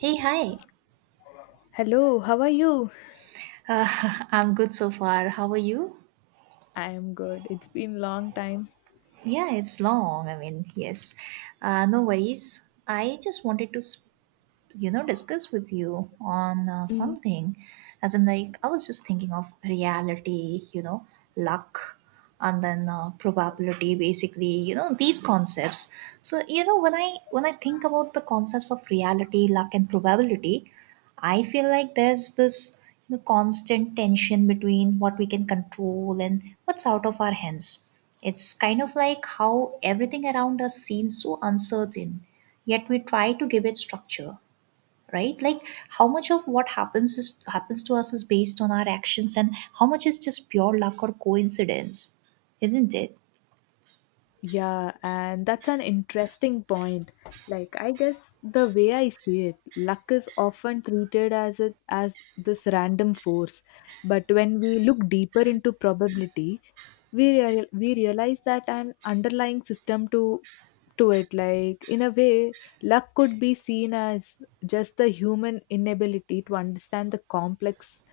Hey, hi. Hello, how are you? I'm good so far. How are you? I'm good. It's been long time. Yeah, it's long. I mean, yes. No worries. I just wanted to discuss with you on Mm. something. As in, like, I was just thinking of reality, luck, and then probability, basically, these concepts. So, when I think about the concepts of reality, luck, and probability, I feel like there's this, constant tension between what we can control and what's out of our hands. It's kind of like how everything around us seems so uncertain, yet we try to give it structure, right? Like, how much of what happens to us is based on our actions, and how much is just pure luck or coincidence, isn't it? Yeah, and that's an interesting point. Like I guess the way I see it, luck is often treated as it as this random force. But when we look deeper into probability, we realize that an underlying system to it, like in a way luck could be seen as just the human inability to understand the complex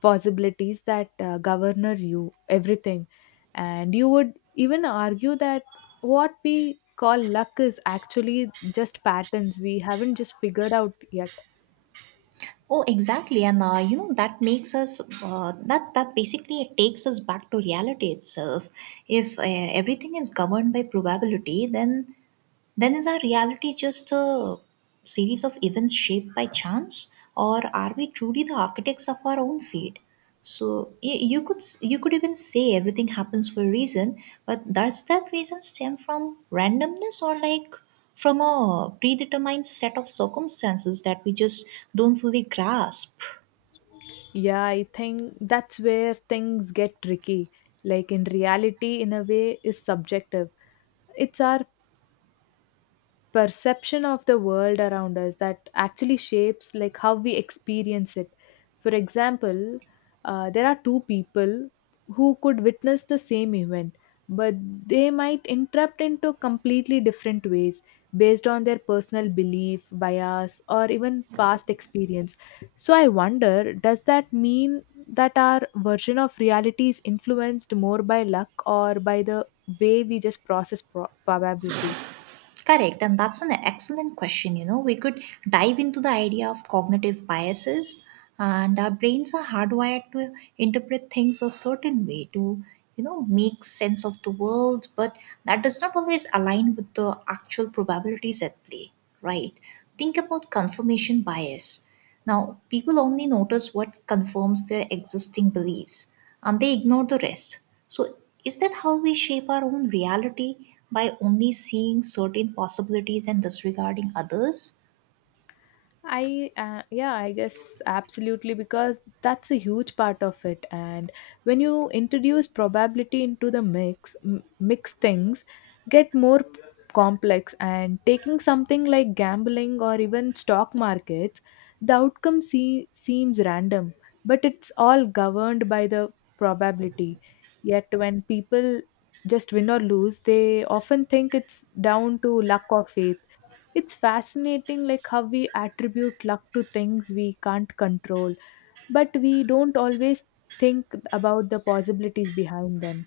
possibilities that govern you everything. And you would even argue that what we call luck is actually just patterns we haven't just figured out yet. Oh, exactly. And that makes us that that basically, it takes us back to reality itself. If everything is governed by probability, then is our reality just a series of events shaped by chance, or are we truly the architects of our own fate? So you could even say everything happens for a reason, but does that reason stem from randomness, or, like, from a predetermined set of circumstances that we just don't fully grasp? Yeah, I think that's where things get tricky. Like in reality in a way is subjective. It's our perception of the world around us that actually shapes like how we experience it. For example, there are two people who could witness the same event, but they might interpret into completely different ways based on their personal belief bias or even past experience. So I wonder, does that mean that our version of reality is influenced more by luck or by the way we just process probability? Correct, and that's an excellent question. We could dive into the idea of cognitive biases, and our brains are hardwired to interpret things a certain way to, make sense of the world, but that does not always align with the actual probabilities at play, right? Think about confirmation bias. Now, people only notice what confirms their existing beliefs and they ignore the rest. So, is that how we shape our own reality by only seeing certain possibilities and disregarding others? I Yeah, I guess absolutely, because that's a huge part of it. And when you introduce probability into the mix, mix things get more complex. And taking something like gambling or even stock markets, the outcome seems random, but it's all governed by the probability. Yet when people just win or lose, they often think it's down to luck or faith. It's fascinating like how we attribute luck to things we can't control, but we don't always think about the possibilities behind them.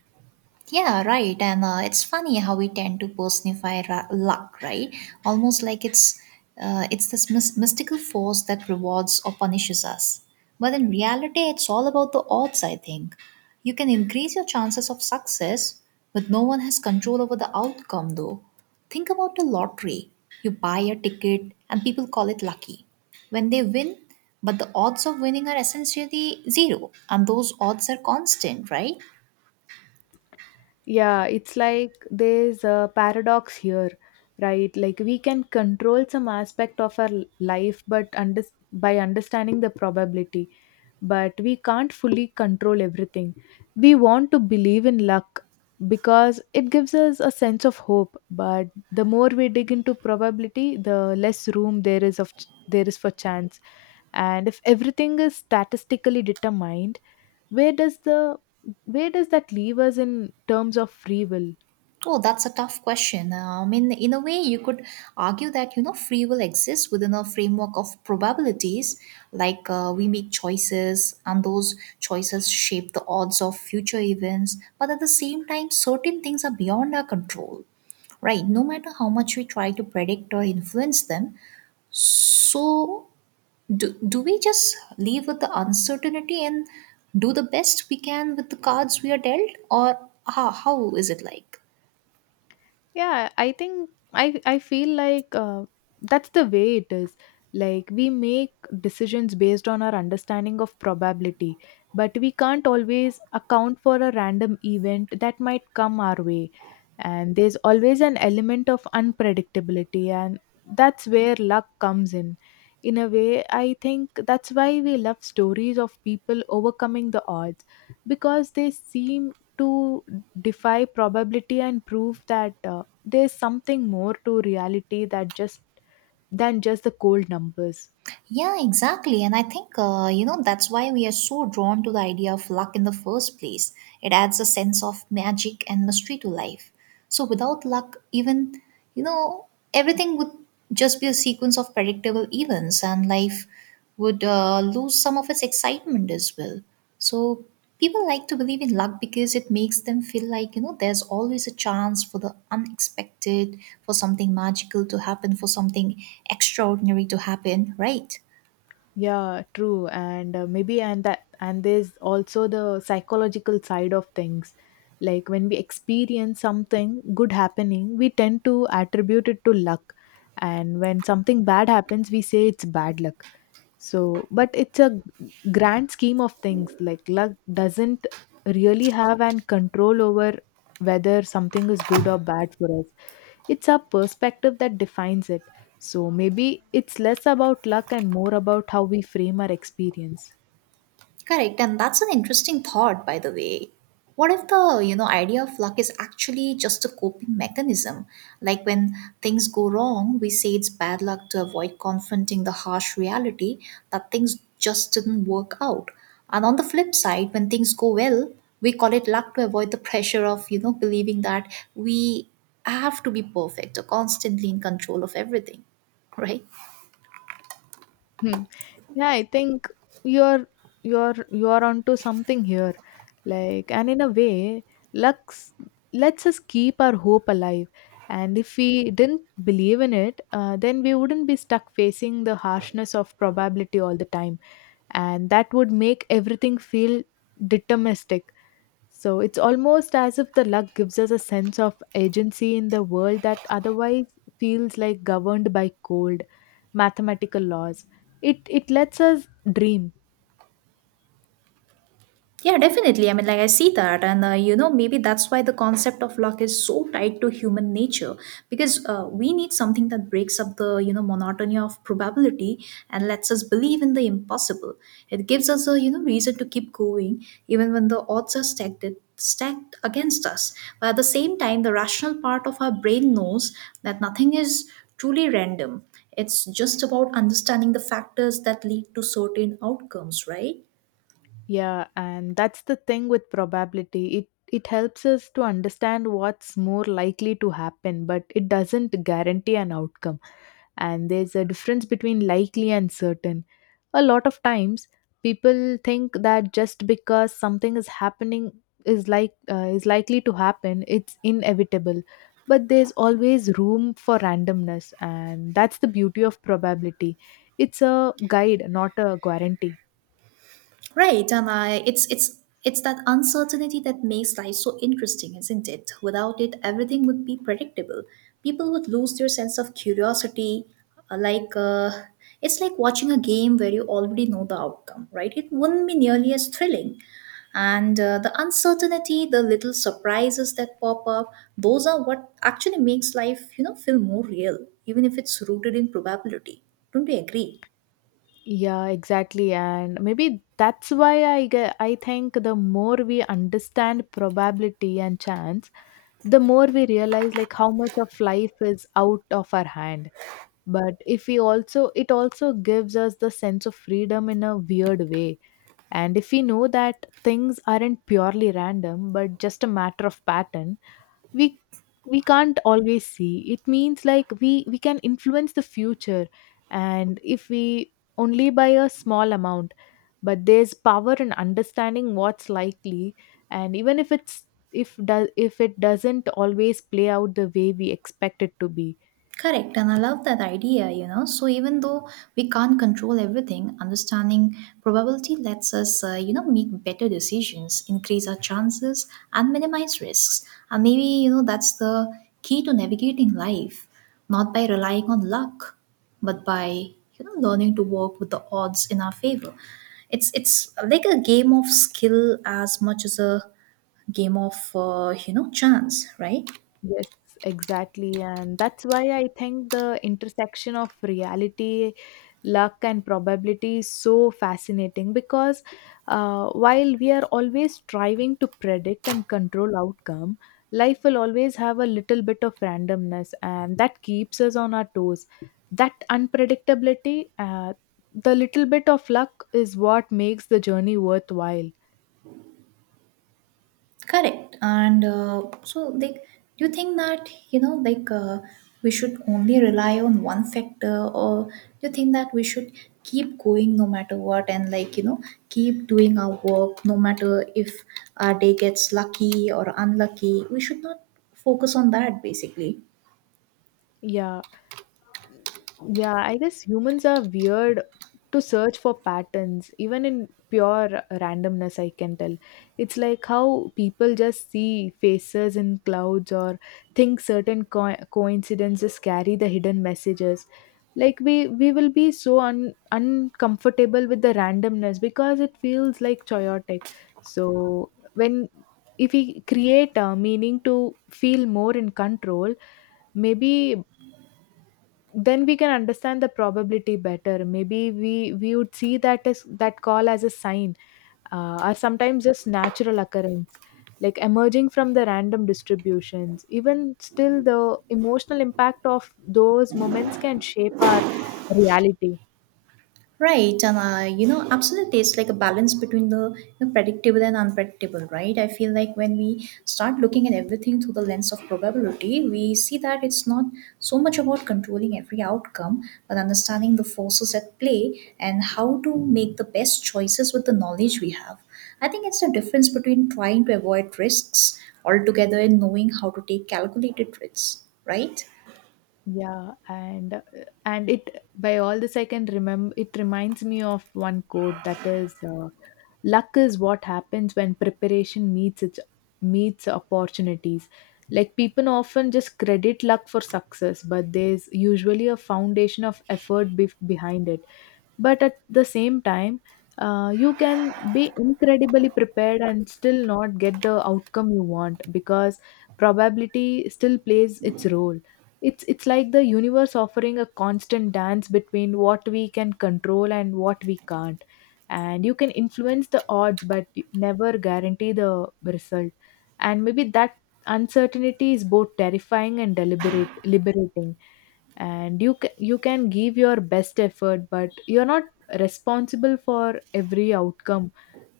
Yeah, right. And it's funny how we tend to personify luck, right? Almost like it's this mystical force that rewards or punishes us. But in reality, it's all about the odds, I think. You can increase your chances of success, but no one has control over the outcome, though. Think about the lottery. You buy a ticket, and people call it lucky when they win, but the odds of winning are essentially zero, and those odds are constant, right? Yeah, it's like there's a paradox here, right? Like we can control some aspect of our life, but under by understanding the probability, but we can't fully control everything. We want to believe in luck because it gives us a sense of hope, but the more we dig into probability, the less room there is there is for chance. And if everything is statistically determined, where does the where does that leave us in terms of free will? Oh, that's a tough question. I mean, in a way, you could argue that free will exists within a framework of probabilities. Like, we make choices, and those choices shape the odds of future events. But at the same time, certain things are beyond our control, right? No matter how much we try to predict or influence them, so do we just leave with the uncertainty and do the best we can with the cards we are dealt, or how is it like? Yeah, I think I feel like that's the way it is. Like we make decisions based on our understanding of probability, but we can't always account for a random event that might come our way. And there's always an element of unpredictability, and that's where luck comes in. In a way, I think that's why we love stories of people overcoming the odds, because they seem to defy probability and prove that there's something more to reality that just than just the cold numbers. Yeah, exactly. And I think, that's why we are so drawn to the idea of luck in the first place. It adds a sense of magic and mystery to life. So without luck, even, you know, everything would just be a sequence of predictable events, and life would lose some of its excitement as well. So, people like to believe in luck because it makes them feel like, there's always a chance for the unexpected, for something magical to happen, for something extraordinary to happen, right? Yeah, true. And maybe, and there's also the psychological side of things. Like when we experience something good happening, we tend to attribute it to luck. And when something bad happens, we say it's bad luck. So, but it's a grand scheme of things. Like luck doesn't really have an control over whether something is good or bad for us. It's our perspective that defines it. So maybe it's less about luck and more about how we frame our experience. Correct, and that's an interesting thought, by the way. What if the idea of luck is actually just a coping mechanism? Like when things go wrong, we say it's bad luck to avoid confronting the harsh reality that things just didn't work out. And on the flip side, when things go well, we call it luck to avoid the pressure of believing that we have to be perfect or constantly in control of everything, right? Hmm. Yeah, I think you're you're onto something here. Like and in a way, luck s- lets us keep our hope alive. And if we didn't believe in it, then we wouldn't be stuck facing the harshness of probability all the time. And that would make everything feel deterministic. So it's almost as if the luck gives us a sense of agency in the world that otherwise feels like governed by cold mathematical laws. It lets us dream. Yeah, definitely. I mean, like, I see that, and maybe that's why the concept of luck is so tied to human nature because we need something that breaks up the monotony of probability and lets us believe in the impossible. It gives us a reason to keep going even when the odds are stacked against us. But at the same time, the rational part of our brain knows that nothing is truly random. It's just about understanding the factors that lead to certain outcomes, right? Yeah, and that's the thing with probability. It helps us to understand what's more likely to happen, but it doesn't guarantee an outcome. And there's a difference between likely and certain. A lot of times, people think that just because something is happening is is likely to happen, it's inevitable. But there's always room for randomness, and that's the beauty of probability. It's a guide, not a guarantee. Right, and I it's that uncertainty that makes life so interesting, isn't it? Without it, everything would be predictable. People would lose their sense of curiosity. Like, it's like watching a game where you already know the outcome, right? It wouldn't be nearly as thrilling. And the uncertainty, the little surprises that pop up, those are what actually makes life, feel more real, even if it's rooted in probability. Don't you agree? Yeah, exactly. And maybe that's why I think the more we understand probability and chance, the more we realize like how much of life is out of our hand, but if we also it also gives us the sense of freedom in a weird way. And if we know that things aren't purely random but just a matter of pattern we we can't always see, it means like we can influence the future, and if we only by a small amount, but there's power in understanding what's likely, and even if it's if does if it doesn't always play out the way we expect it to be. Correct, and I love that idea. So, even though we can't control everything, understanding probability lets us, make better decisions, increase our chances, and minimize risks. And maybe, that's the key to navigating life, not by relying on luck, but by, learning to work with the odds in our favor. It's like a game of skill as much as a game of, chance, right? Yes, exactly. And that's why I think the intersection of reality, luck, and probability is so fascinating because while we are always striving to predict and control outcome, life will always have a little bit of randomness, and that keeps us on our toes. That unpredictability, the little bit of luck is what makes the journey worthwhile. Correct. And so, like, do you think that, we should only rely on one factor, or do you think that we should keep going no matter what and, like, keep doing our work no matter if our day gets lucky or unlucky? We should not focus on that basically. Yeah, Yeah, I guess humans are weird to search for patterns, even in pure randomness, I can tell. It's like how people just see faces in clouds or think certain coincidences carry the hidden messages. Like we will be so uncomfortable with the randomness because it feels like chaotic. So when if we create a meaning to feel more in control, maybe then we can understand the probability better. Maybe we would see that as that call as a sign, or sometimes just natural occurrence like emerging from the random distributions. Even still, the emotional impact of those moments can shape our reality. Right, and absolutely, it's like a balance between the predictable and unpredictable, right? I feel like when we start looking at everything through the lens of probability, we see that it's not so much about controlling every outcome, but understanding the forces at play and how to make the best choices with the knowledge we have. I think it's the difference between trying to avoid risks altogether and knowing how to take calculated risks, right? Yeah, and it by all this I can remember. It reminds me of one quote that is, "Luck is what happens when preparation meets opportunities." Like people often just credit luck for success, but there's usually a foundation of effort behind it. But at the same time, you can be incredibly prepared and still not get the outcome you want because probability still plays its role. It's like the universe offering a constant dance between what we can control and what we can't. And you can influence the odds, but never guarantee the result. And maybe that uncertainty is both terrifying and deliberate liberating. And you can give your best effort but you're not responsible for every outcome.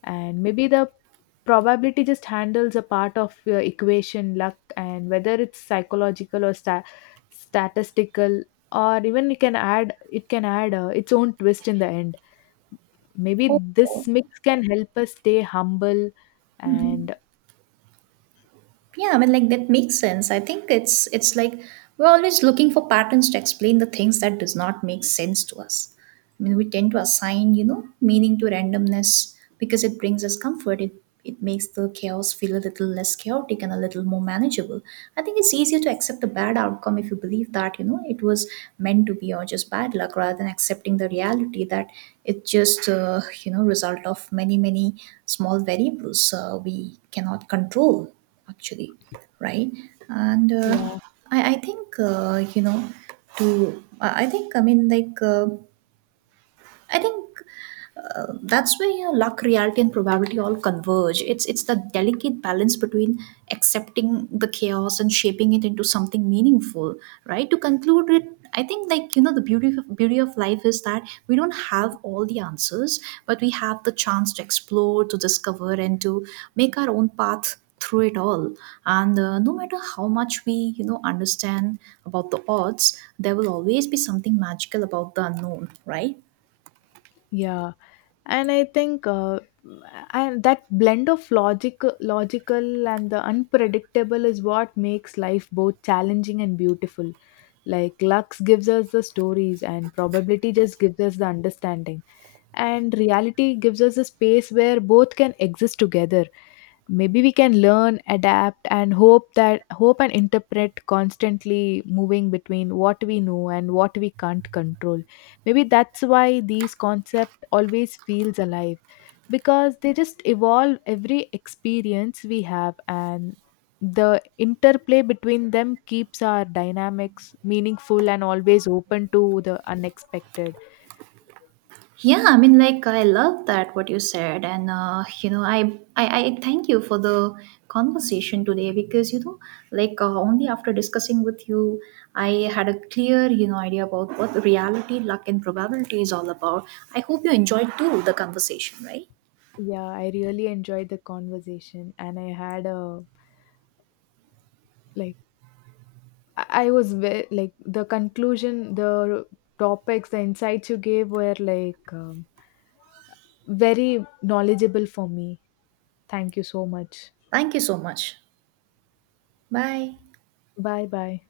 And maybe the probability just handles a part of your equation, luck, and whether it's psychological or statistical, or even it can add its own twist in the end. Maybe Oh, this mix can help us stay humble. And yeah, I mean, like, that makes sense. I think it's like we're always looking for patterns to explain the things that does not make sense to us. I mean, we tend to assign, meaning to randomness because it brings us comfort. It makes the chaos feel a little less chaotic and a little more manageable. I think it's easier to accept the bad outcome if you believe that, it was meant to be or just bad luck rather than accepting the reality that it's just, result of many, many small variables we cannot control, actually, right? And I, I think, uh, you know, I think, I mean, like, I think that's where luck, reality, and probability all converge. It's the delicate balance between accepting the chaos and shaping it into something meaningful, right? To conclude it, I think, like, the beauty of life is that we don't have all the answers, but we have the chance to explore, to discover, and to make our own path through it all. And no matter how much we understand about the odds, there will always be something magical about the unknown, right? yeah, and I think and that blend of logical and the unpredictable is what makes life both challenging and beautiful. Like Lux gives us the stories, and probability just gives us the understanding, and reality gives us a space where both can exist together. Maybe we can learn, adapt, and hope that hope and interpret, constantly moving between what we know and what we can't control. Maybe that's why these concept always feels alive because they just evolve every experience we have, and the interplay between them keeps our dynamics meaningful and always open to the unexpected. Yeah, I mean, like, I love that what you said, and I thank you for the conversation today because only after discussing with you, I had a clear idea about what reality, luck, and probability is all about. I hope you enjoyed too the conversation, right? Yeah, I really enjoyed the conversation, and I had a like I was like the conclusion, the topics, the insights you gave were like very knowledgeable for me. Thank you so much. Thank you so much. Bye. Bye bye.